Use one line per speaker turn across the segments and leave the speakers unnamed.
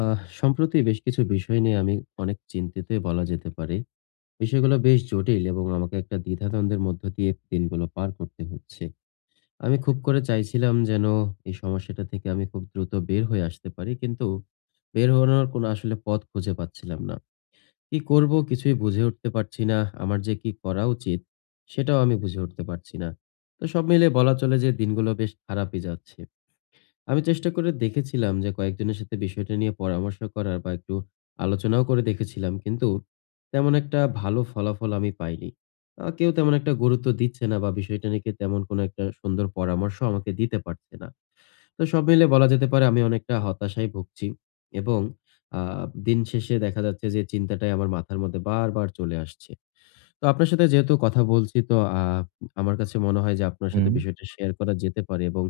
আ সম্প্রতি বেশ কিছু বিষয় নিয়ে আমি অনেক চিন্তিতই বলা যেতে পারে। বিষয়গুলো বেশ জটিল এবং আমাকে একটা দ্বিধাদ্বন্দ্বের মধ্য দিয়ে দিনগুলো পার করতে হচ্ছে। আমি খুব করে চাইছিলাম যেন এই সমস্যাটা থেকে আমি খুব দ্রুত বের হয়ে আসতে পারি কিন্তু বের হওয়ানোর কোনো আসলে পথ খুঁজে পাচ্ছিলাম না। কি করব কিছুই বুঝে উঠতে পারছি না। আমার যে কি করা উচিত? সেটাও আমি বুঝে উঠতে পারছি না। তো সব মিলে বলা চলে যে দিনগুলো বেশ খারাপই যাচ্ছে। আমি চেষ্টা করে দেখেছিলাম যে কয়েকজনের সাথে বিষয়টা নিয়ে পরামর্শ করার বা, একটু আলোচনাও করে দেখেছিলাম কিন্তু তেমন একটা ভালো ফলাফল আমি পাইনি। আ কেউ তেমন একটা গুরুত্ব দিচ্ছে না বা, বিষয়টা নিয়ে কেউ তেমন কোনো একটা সুন্দর পরামর্শও আমাকে দিতে পারছে না। তো সব মিলে বলা যেতে পারে আমি অনেকটা হতাশায় ভুগছি এবং আ দিন শেষে দেখা যাচ্ছে যে চিন্তাটাই আমার মাথার মধ্যে বারবার চলে আসছে। তো আপনার সাথে যেহেতু কথা বলছি তো আপ আমার কাছে মনে হয় যে আপনার সাথে
হুম।
বিষয়টা শেয়ার করা যেতে পারে এবং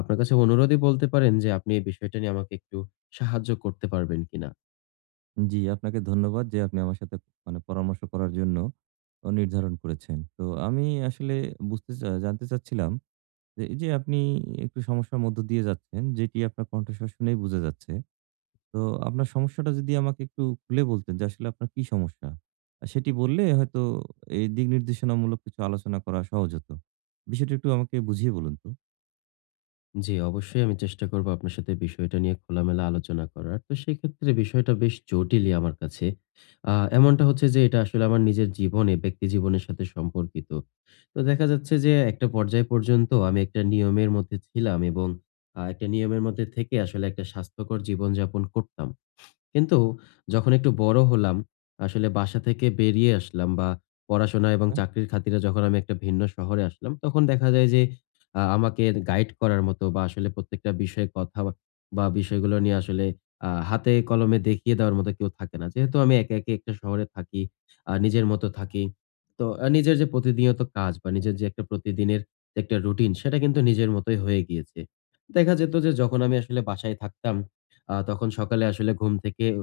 আপনার কাছে অনুরোধই বলতে পারেন যে আপনি এই বিষয়টা নিয়ে আমাকে একটু সাহায্য করতে পারবেন কিনা?
জি, আপনাকে ধন্যবাদ যে আপনি আমার সাথে মানে পরামর্শ করার জন্য নির্ধারণ করেছেন। তো আমি আসলে বুঝতে চা জানতে চাচ্ছিলাম যে এই যে আপনি একটু সমস্যার মধ্য দিয়ে যাচ্ছেন, যেটি আপনার কণ্ঠস্বর শুনেই বুঝা যাচ্ছে। তো আপনার সমস্যাটা যদি আমাকে একটু খুলে বলতেন যে আসলে আপনার কি সমস্যা? সেটি বললে হয়তো এই দিক নির্দেশনামূলক কিছু আলোচনা করা সহজ হত। বিষয়টা একটু আমাকে বুঝিয়ে বলুন তো।
জি, অবশ্যই আমি চেষ্টা করব আপনার সাথে বিষয়টা নিয়ে খোলা-মেলা আলোচনা করার। তো সেক্ষেত্রে বিষয়টা বেশ জটিলই আমার কাছে। আ এমনটা হচ্ছে যে এটা আসলে আমার নিজের জীবনে, ব্যক্তি জীবনের সাথে সম্পর্কিত। তো দেখা যাচ্ছে যে একটা পর্যায় পর্যন্ত আমি একটা নিয়মের মধ্যে ছিলাম এবং আ একটা নিয়মের মধ্যে থেকে আসলে একটা স্বাস্থ্যকর জীবন যাপন করতাম। কিন্তু যখন একটু বড় হলাম, আসলে বাসা থেকে বেরিয়ে আসলাম বা পড়াশোনা এবং
[unintelligible]
চাকরির খাতিরে যখন আমি একটা ভিন্ন শহরে আসলাম তখন দেখা যায় যে আ আমাকে গাইড করার মতো বা, আসলে প্রত্যেকটা বিষয়ে কথা বা, বিষয়গুলো নিয়ে আসলে আ হাতে-কলমে দেখিয়ে দেওয়ার মতো কেউ থাকে না। যেহেতু আমি একা, একা একটা শহরে থাকি, আর নিজের মতো থাকি। তো নিজের যে প্রতিদিনীয়ত কাজ বা নিজের যে একটা প্রতিদিনের একটা রুটিন সেটা কিন্তু নিজের মতোই হয়ে গিয়েছে। দেখা যেত যে যখন আমি আসলে বাসায় থাকতাম আ তখন সকালে আসলে ঘুম থেকে উ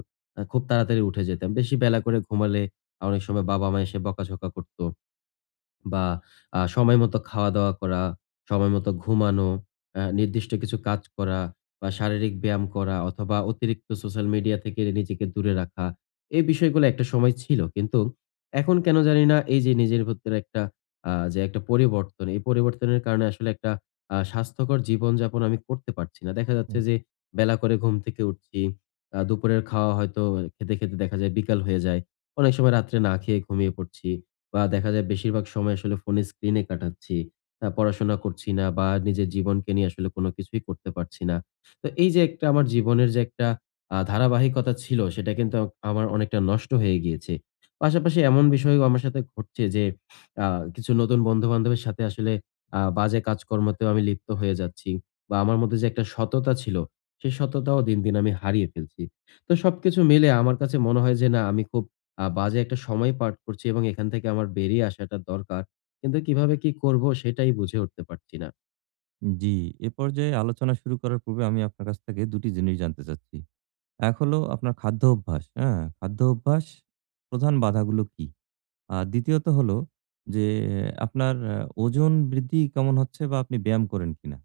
খুব তাড়াতাড়ি উঠে যেতাম। বেশি বেলা করে ঘুমালে অনেক সময় বাবা-মা এসে বকা-ঝকা করত। বা আ সময়মতো খাওয়া-দাওয়া করা, সময় মতো ঘুমানো অ্যা নির্দিষ্ট কিছু কাজ করা বা শারীরিক ব্যায়াম করা অথবা অতিরিক্ত সোশ্যাল মিডিয়া থেকে নিজেকে দূরে রাখা এই বিষয়গুলো একটা সময় ছিল। কিন্তু এখন কেন জানি না এই যে নিজের ভিতরে একটা আ যে একটা পরিবর্তন। এই পরিবর্তনের কারণে আসলে একটা আ স্বাস্থ্যকর জীবনযাপন আমি করতে পারছি না। দেখা যাচ্ছে।
হুম।
যে বেলা করে ঘুম থেকে উঠছি। আ দুপুরের খাওয়া হয়তো খেতে, খেতে দেখা যায় বিকাল হয়ে যায়। অনেক সময় রাত্রে না খেয়ে ঘুমিয়ে পড়ছি। বা দেখা যায় বেশিরভাগ সময় আসলে ফোনে স্ক্রিনে কাটাচ্ছি। অ্যা পড়াশোনা করছি না বা নিজের জীবনকে নিয়ে আসলে কোন কিছুই করতে পারছি না। তো এই যে একটা, আমার জীবনের যে একটা আ ধারাবাহিকতা ছিল সেটা কিন্তু আমার অনেকটা নষ্ট হয়ে গিয়েছে। পাশাপাশি এমন বিষয়ও আমার সাথে ঘটছে যে আ কিছু নতুন বন্ধু-বান্ধবের সাথে আসলে আ বাজে কাজকর্মতেও আমি লিপ্ত হয়ে যাচ্ছি। বা আমার মধ্যে যে একটা সততা ছিল, সে সততাও দিন, দিন আমি হারিয়ে ফেলছি। তো সবকিছু মিলে আমার কাছে মনে হয় যে না আমি খুব আ বাজে একটা সময় পার করছি এবং এখান থেকে আমার বেরিয়ে আসাটা দরকার। কিন্তু কিভাবে কি করব সেটাই বুঝে উঠতে পারছি না।
জ্বী। এ পর্যায়ে আলোচনা শুরু করার পূর্বে আমি আপনার কাছ থেকে দুটি জিনিস জানতে চাচ্ছি। ১ হলো আপনার খাদ্য অভ্যাস, অ্যা খাদ্য অভ্যাস প্রধান বাধাগুলো কি? আর দ্বিতীয়ত হলো যে আপনার আ ওজন বৃদ্ধি কেমন হচ্ছে বা আপনি ব্যায়াম করেন কিনা?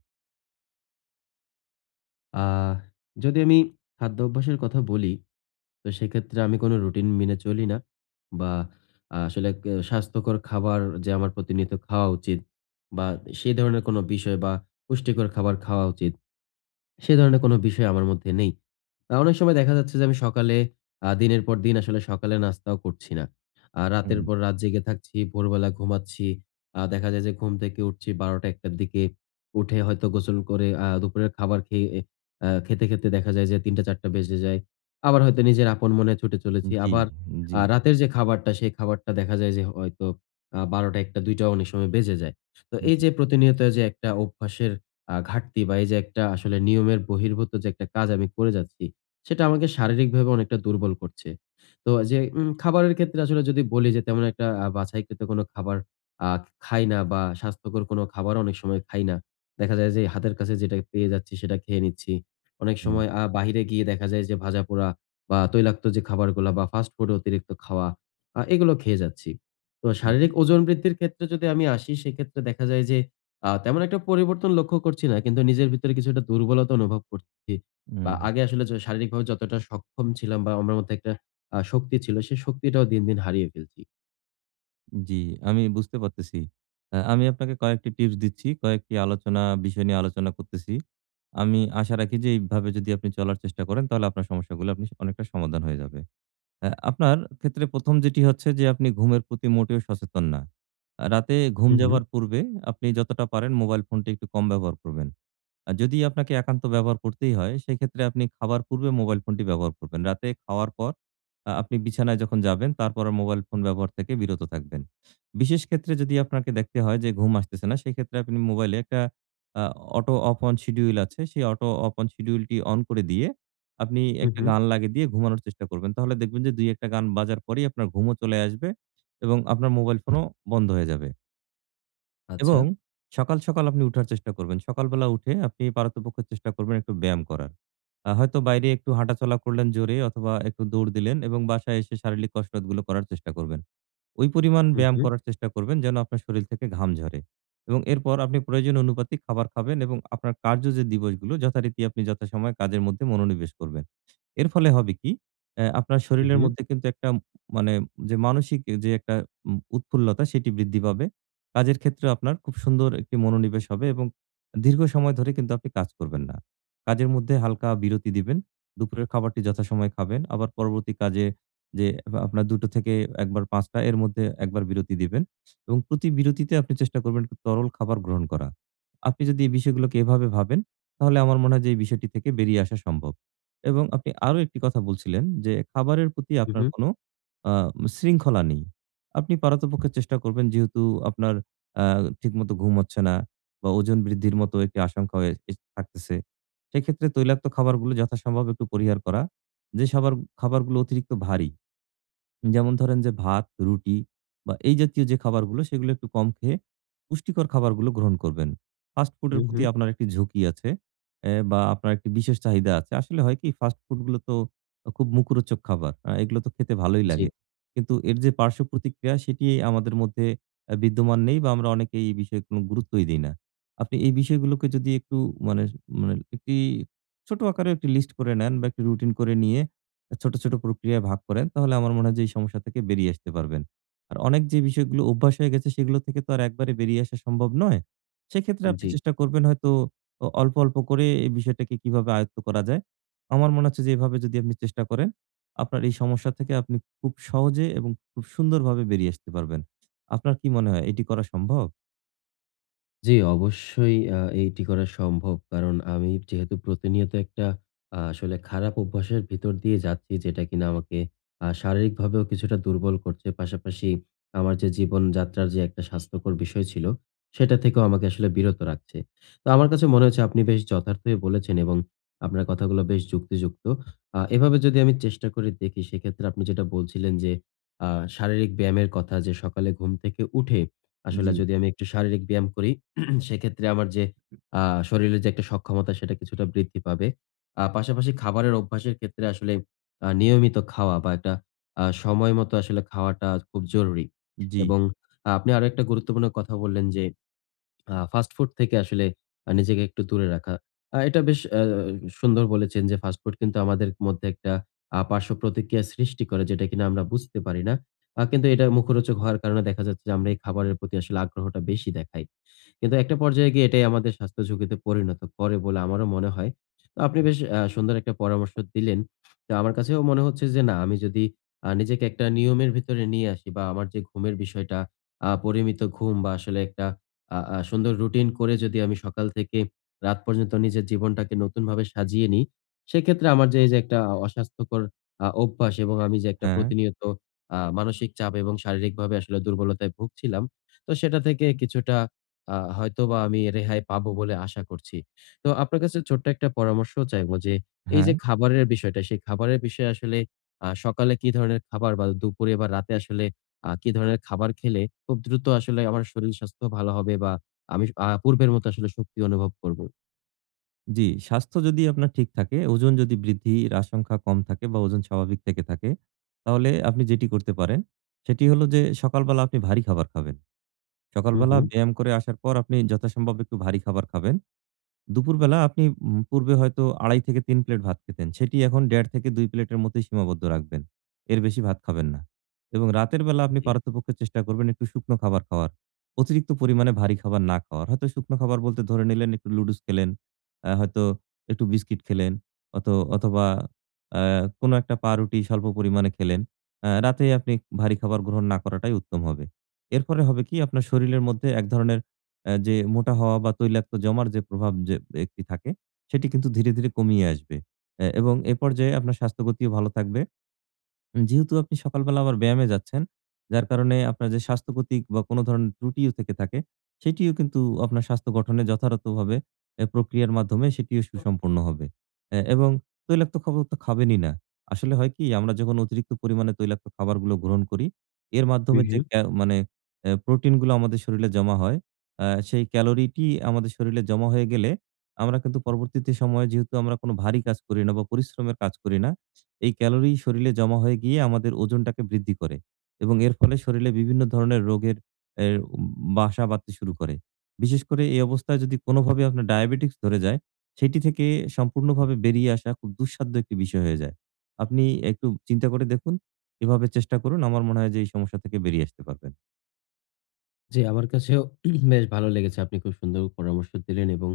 আ যদি আমি খাদ্য অভ্যাসের কথা বলি, তো সেক্ষেত্রে আমি কোনো রুটিন মেনে চলি না বা আ আসলে কে স্বাস্থ্যকর খাবার যে আমার প্রতিনিয়ত খাওয়া উচিত বা সে ধরনের কোনো বিষয় বা পুষ্টিকর খাবার খাওয়া উচিত। সে ধরনের কোনো বিষয় আমার মধ্যে নেই। না অনেক সময় দেখা যাচ্ছে যে আমি সকালে আ দিনের পর দিন আসলে সকালে নাস্তাও করছি না। আ রাতের
হুম।
পর রাত জেগে থাকছি, ভোরবেলা ঘুমাচ্ছি। আ দেখা যায় যে ঘুম থেকে উঠছি ১২ঃ০০, ১ঃ০০ র দিকে। উঠে হয়তো গোসল করে আ দুপুরের খাবার খেয়ে আ খেতে, খেতে দেখা যায় যে ৩ঃ০০, ৪ঃ০০ বেজে যায়। আবার হয়তো নিজের আপন মনে ছুটে চলেছি।
জ্বী
আবার
,জ্বী।
আ রাতের যে খাবারটা, সেই খাবারটা দেখা যায় যে হয়তো আ ১২ঃ০০, ১ঃ০০, ২ঃ০০ অনেক সময় বেজে যায়। তো
উ
এই
জি।
যে প্রতিনিয়ত যে একটা অভ্যাসের আ ঘাটতি বা এই যে একটা আসলে নিয়মের বহির্ভূত যে একটা কাজ আমি করে যাচ্ছি, সেটা আমাকে শারীরিকভাবে অনেকটা দুর্বল করছে। তো যে উম খাবারের ক্ষেত্রে আসলে যদি বলি যে তেমন একটা আ বাছাই কৃত খাবার আ খাই না বা স্বাস্থ্যকর কোনো খাবারও অনেক সময় খাই না। দেখা যায় যে হাতের কাছে যেটা পেয়ে যাচ্ছি সেটা খেয়ে নিচ্ছি। অনেক
হুম।
সময় আ বাহিরে গিয়ে দেখা যায় যে ভাজাপোড়া বা তৈলাক্ত যে খাবারগুলা বা ফাস্ট ফুড এর অতিরিক্ত খাওয়া আ এগুলো খেয়ে যাচ্ছি। তো শারীরিক
হু।
ওজন বৃদ্ধির ক্ষেত্রে যদি আমি আসি সেক্ষেত্রে দেখা যায় যে আ তেমন একটা পরিবর্তন লক্ষ্য করছি না। কিন্তু নিজের ভেতরে কিছুটা দুর্বলতা অনুভব করছি। বা
হুম।
আগে আসলে যে শারীরিকভাবে যতটা সক্ষম ছিলাম বা আমার মধ্য একটা আ শক্তি ছিল সে শক্তিটাও দিন, দিন হারিয়ে ফেলছি।
জ্বী, আমি বুঝতে পারতেছি। আ আমি আপনাকে কয়েকটি টিপস দিচ্ছি, কয়েকটি আলোচনা বিষয় নিয়ে আলোচনা করতেছি। আমি আশা রাখি যে এইভাবে যদি আপনি চলার চেষ্টা করেন তাহলে আপনার সমস্যাগুলো আপনি স অনেকটা সমাধান হয়ে যাবে। আ আপনার ক্ষেত্রে ১ম যেটি হচ্ছে যে, আপনি ঘুমের প্রতি মোটেও সচেতন না। আ রাতে ঘুম
হু, হু।
যাওয়ার পূর্বে আপনি যতটা পারেন মোবাইল ফোনটা একটু কম ব্যবহার করবেন। আ যদি আপনাকে একান্ত ব্যবহার করতেই হয়, সেক্ষেত্রে আপনি খাবার পূর্বে মোবাইল ফোনটি ব্যবহার করবেন। রাতে খাওয়ার পর আ আপনি বিছানায় যখন যাবেন, তারপর আর মোবাইল ফোন ব্যবহার থেকে বিরত থাকবেন। বিশেষ ক্ষেত্রে যদি আপনাকে দেখতে হয় যে, ঘুম আসতেছে না, সেক্ষেত্রে আপনি মোবাইলে একটা আ অটো অফ অন শিডিউল আছে; সেই অটো অফ অন শিডিউল টি অন করে দিয়ে, আপনি
হু,
একটি
হু।
গান লাগিয়ে দিয়ে ঘুমানোর চেষ্টা করবেন। তাহলে দেখবেন যে ২, ১ টা গান বাজার পরেই আপনার ঘুমও চলে আসবে এবং আপনার মোবাইল ফোনও বন্ধ হয়ে যাবে।
আচ্ছা।
এবং সকাল, সকাল আপনি উঠার চেষ্টা করবেন। সকালবেলা উঠে আপনি পারতপক্ষে চেষ্টা করবেন একটু ব্যায়াম করার। অ্যাঁ হয়তো বাইরে একটু হাঁটাচলা করলেন জোরে অথবা একটু দৌড় দিলেন এবং বাসায় এসে শারীরিক কসরতগুলো করার চেষ্টা করবেন। ওই পরিমাণ
হু,
ব্যায়াম
হু।
করার চেষ্টা করবেন যেন, আপনার শরীর থেকে ঘাম ঝরে। এবং এরপর আপনি প্রয়োজন অনুপাতে খাবার খাবেন এবং আপনার কার্য যে দিবসগুলো যথারীতি আপনি যথাসময়ে কাজের মধ্যে মনোনিবেশ করবেন। এর ফলে হবে কী, অ্যা আপনার
হু,
শরীরের
হু।
মধ্যে কিন্তু একটা মানে যে মানসিক যে একটা অ্যা উৎফুল্লতা সেটি বৃদ্ধি পাবে। কাজের ক্ষেত্রেও আপনার খুব সুন্দর একটি মনোনিবেশ হবে এবং দীর্ঘ সময় ধরে কিন্তু আপনি কাজ করবেন না। কাজের মধ্যে হালকা বিরতি দিবেন। দুপুরের খাবারটি যথাসময়ে খাবেন। আবার পরবর্তী কাজে যেয়ে আপনার দুটো থেকে ১ বার ৫ টা এর মধ্যে একবার বিরতি দিবেন। এবং প্রতি বিরতিতে আপনি চেষ্টা করবেন তরল খাবার গ্রহণ করা। আপনি যদি এই বিষয়গুলোকে এভাবে ভাবেন, তাহলে আমার মনে হয় যে এই বিষয়টি থেকে বেরিয়ে আসা সম্ভব। এবং আপনি আরো একটি কথা বলছিলেন যে, খাবারের প্রতি
হু,
আপনার
হু।
কোন আ শৃঙ্খলা নেই। আপনি পারতপক্ষে চেষ্টা করবেন যেহেতু আপনার আ ঠিকমতো ঘুম হচ্ছে না বা ওজন বৃদ্ধির মতো একটি আশঙ্কা হয়ে [unintelligible] থাকতেছে। সেক্ষেত্রে তৈলাক্ত খাবারগুলো যথাসম্ভব একটু পরিহার করা। যে শবার খাবারগুলো অতিরিক্ত ভারী। যেমন ধরেন যে ভাত, রুটি বা এই জাতীয় যে খাবারগুলো সেগুলো একটু কম খেয়ে পুষ্টিকর খাবারগুলো গ্রহণ করবেন। ফাস্ট ফুড এর
হুম,
প্রতি
হুম।
আপনার একটি ঝুঁকি আছে অ্যাঁ বা আপনার একটি বিশেষ চাহিদা আছে। আসলে হয় কি ফাস্ট ফুড গুলো তো আ খুব মুখরোচক খাবার। অ্যাঁ এগুলো তো খেতে ভালোই লাগে।
জ্বী।
কিন্তু এর যে পার্শ্বপ্রতিক্রিয়া সেটি আমাদের মধ্যে আ বিদ্যমান নেই বা আমরা অনেকে এই বিষয়ে কোন গুরুত্বই দেই না। আপনি এই বিষয়গুলোকে যদি একটু মানে মানে একটি ছোট আকারে একটি লিস্ট করে নেন বা একটা রুটিন করে নিয়ে; ছোট, ছোট প্রক্রিয়ায় ভাগ করেন তাহলে আমার মনে হয় যে এই সমস্যা থেকে বেরিয়ে আসতে পারবেন। আর অনেক যে বিষয়গুলো অভ্যাস হয়ে গেছে সেগুলো থেকে তো আর একবারে বেরিয়ে আসা সম্ভব নয়। সেক্ষেত্রে আপনি
জ্বী।
চেষ্টা করবেন হয়তো, আ অল্প, অল্প করে এই বিষয়টাকে কিভাবে আয়ত্ত করা যায়। আমার মনে হচ্ছে যে এভাবে যদি আপনি চেষ্টা করেন, আপনার এই সমস্যা থেকে আপনি খুব সহজে এবং খুব সুন্দরভাবে বেরিয়ে আসতে পারবেন। আপনার কি মনে হয় এটি করা সম্ভব?
জী, অবশ্যই। আ এটি করা সম্ভব। কারণ আমি যেহেতু প্রতিনিয়ত, একটা আ আসলে খারাপ অভ্যাসের ভিতর দিয়ে যাচ্ছি। যেটা কিনা আমাকে আ শারীরিকভাবেও কিছুটা দুর্বল করছে। পাশাপাশি আমার যে জীবন যাত্রার যে একটা স্বাস্থ্যকর বিষয় ছিল। সেটা থেকেও আমাকে আসলে বিরত রাখছে। তো আমার কাছে মনে হচ্ছে, আপনি বেশ যথার্থই বলেছেন। এবং আপনার কথাগুলো বেশ যুক্তিযুক্ত। আ এভাবে যদি আমি চেষ্টা করে দেখি। সেক্ষেত্রে আপনি যেটা বলছিলেন, যে আ শারীরিক ব্যায়ামের কথা। যে সকালে ঘুম থেকে উঠে, আসলে
জ্বি।
যদি আমি একটু শারীরিক ব্যায়াম করি। সেক্ষেত্রে আমার যে আ শরীরে যে একটা সক্ষমতা, সেটা কিছুটা বৃদ্ধি পাবে। আ পাশাপাশি খাবারের অভ্যাসের ক্ষেত্রে, আসলে আ নিয়মিত খাওয়া বা একটা আ সময় মতো আসলে খাওয়াটা খুব জরুরী।
জ্বি।
এবং আপনি আরও একটা গুরুত্বপূর্ণ কথা বললেন। যে আ ফাস্ট ফুড থেকে আসলে নিজেকে একটু দূরে রাখা। আ এটা বেশ আ আ সুন্দর বলেছেন। যে ফাস্ট ফুড কিন্তু আমাদের মধ্যে একটা আ পার্শ্বপ্রতিক্রিয়া সৃষ্টি করে। যেটা কিনা আমরা বুঝতে পারি না। আ কিন্তু এটা মুখরোচক হওয়ার কারণে, দেখা যাচ্ছে, যে আমরা এই খাবারের প্রতি আসলে আগ্রহটা বেশি দেখাই। কিন্তু একটা পর্যায়ে গিয়ে এটাই আমাদের স্বাস্থ্য ঝুঁকিতে পরিণত করে বলে আমারও মনে হয়। তো আপনি বেশ আ সুন্দর একটা পরামর্শ দিলেন। তো আমার কাছেও মনে হচ্ছে যে, না। আমি যদি আ নিজেকে একটা নিয়মের ভিতরে নিয়ে আসি বা আমার যে ঘুমের বিষয়টা। আ পরিমিত ঘুম বা আসলে একটা আ আ সুন্দর রুটিন করে, যদি আমি সকাল থেকে রাত পর্যন্ত নিজের জীবনটাকে নতুনভাবে সাজিয়ে নিই। সেক্ষেত্রে আমার যে এই যে একটা অস্বাস্থ্যকর আ অভ্যাস এবং আমি যে
হ্যাঁ।
প্রতিনিয়ত আ মানসিক চাপ এবং শারীরিকভাবে আসলে দুর্বলতায় ভুগছিলাম। তো সেটা থেকে কিছুটা আ হয়তোবা আমি রেহাই পাবো বলে, আশা করছি। তো আপনার কাছে ছোট্ট একটা পরামর্শও চাইবো। যে এই যে
হ্যাঁ।
খাবারের বিষয়টা, সেই খাবারের বিষয়ে আসলে আ সকালে কি ধরনের খাবার? বা দুপুরে বা রাতে আসলে আ কি ধরনের খাবার খেলে, খুব দ্রুত আসলে আমার শরীর স্বাস্থ্য ভালো হবে বা আমি আ পূর্বের মতো আসলে শক্তি অনুভব করব?
জ্বী, স্বাস্থ্য যদি আপনার ঠিক থাকে, ওজন যদি বৃদ্ধির আশংকা কম থাকে বা ওজন স্বাভাবিক থেকে থাকে, তাহলে আপনি যেটি করতে পারেন, সেটি হলো যে সকালবেলা আপনি ভারী খাবার খাবেন।
হুম,
সকালবেলা
হুম।
ব্যায়াম করে আসার পর আপনি যথাসম্ভব একটু ভারী খাবার খাবেন। দুপুরবেলা আপনি উম পূর্বে হয়তো ২.৫০ থেকে ৩ প্লেট ভাত খেতেন, সেটি এখন ১.৫ থেকে ২ প্লেটের মতোই সীমাবদ্ধ রাখবেন, এর বেশি ভাত খাবেন না। এবং রাতের বেলা আপনি
জ্বী।
পারতপক্ষে চেষ্টা করবেন একটু শুকনো খাবার খাওয়ার, অতিরিক্ত পরিমাণে ভারী খাবার না খাওয়ার। হয়তো শুকনো খাবার বলতে ধরে নিলেন, একটু লুডুস খেলেন, আ হয়তো একটু বিস্কিট খেলেন, অথ অথবা আ কোনো একটা পাউরুটি স্বল্প পরিমাণে খেলেন। আ রাতে আপনি ভারী খাবার গ্রহণ না করাটাই উত্তম হবে। এরপরে হবে কি? আপনার শরীরের মধ্যে এক ধরনের অ্যা যে মোটা হওয়া বা তৈলাক্ত জমার যে প্রভাব যে একটি থাকে, সেটি কিন্তু ধীরে, ধীরে কমিয়ে আসবে। অ্যা এবং এপর্যায়ে আপনার স্বাস্থ্যগতিও ভালো থাকবে। উম যেহেতু আপনি সকালবেলা আবার ব্যায়ামে যাচ্ছেন, যার কারণে আপনার যে স্বাস্থ্যক্ষতিক বা কোনো ধরণের ত্রুটিও থেকে থাকে? সেটিও কিন্তু আপনার স্বাস্থ্য গঠনে যথারথভাবে অ্যা প্রক্রিয়ার মাধ্যমে সেটিও
[unintelligible]
সুসম্পন্ন হবে। অ্যা এবং তৈলাক্ত খাবার তো খাবেনই না। আসলে হয় কি? আমরা যখন অতিরিক্ত পরিমাণে তৈলাক্ত খাবারগুলো গ্রহণ করি, এর
হুম,
মাধ্যমে
হু।
যে ক্যা মানে এ প্রোটিন গুলো আমাদের শরীরে হয়, আ সেই ক্যালোরিটি আমাদের শরীরে জমা হয়ে গেলে, আমরা কিন্তু পরবর্তীতে সময়ে যেহেতু আমরা কোনো ভারী কাজ করি না বা পরিশ্রমের কাজ করি না, এই ক্যালোরি শরীরে জমা হয়ে গিয়ে, আমাদের ওজনটাকে বৃদ্ধি করে। এবং এর ফলে শরীরে বিভিন্ন ধরনের রোগের এ উ বাসা বাধতে শুরু করে। বিশেষ করে এই অবস্থায়, যদি কোনোভাবে আপনার ডায়াবেটিকস ধরে যায়? সেটি থেকে সম্পূর্ণভাবে বেরিয়ে আসা খুব দুঃসাধ্য একটি বিষয় হয়ে যায়। আপনি একটু চিন্তা করে দেখুন, এভাবে চেষ্টা করুন, আমার মনে হয় যে এই সমস্যা থেকে বেরিয়ে আসতে পারবেন।
জ্বী, আমার কাছেও বেশ ভালো লেগেছে, আপনি খুব সুন্দর পরামর্শ দিলেন এবং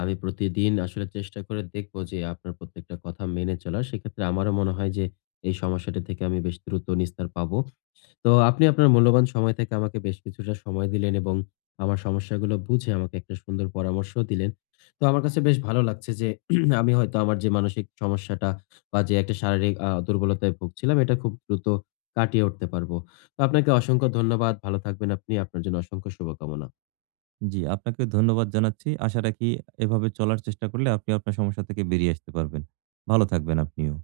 আমি প্রতিদিন আসলে চেষ্টা করে দেখবো যে, আপনার প্রত্যেকটা কথা মেনে চলার। সেক্ষেত্রে আমারও মনে হয় যে, এই সমস্যাটি থেকে আমি বেশ দ্রুত নিস্তার পাবো। তো আপনি আপনার মূল্যবান সময় থেকে আমাকে বেশ কিছুটা সময় দিলেন এবং আমার সমস্যাগুলো বুঝে, আমাকে একটা সুন্দর পরামর্শ দিলেন। তো আমার কাছে বেশ ভালো লাগছে যে, আমি হয়তো আমার যে মানসিক সমস্যাটা বা যে একটা শারীরিক আ দুর্বলতায় ভুগছিলাম, এটা খুব দ্রুত কাটিয়ে উঠতে পারবো। তো আপনাকে অসংখ্য ধন্যবাদ, ভালো থাকবেন আপনি, আপনার জন্য অসংখ্য শুভকামনা।
জ্বী, আপনাকে ধন্যবাদ জানাচ্ছি। আশা রাখি এভাবে চলার চেষ্টা করলে আপনি আপনার সমস্যা থেকে বেরিয়ে আসতে পারবেন। ভালো থাকবেন আপনিও।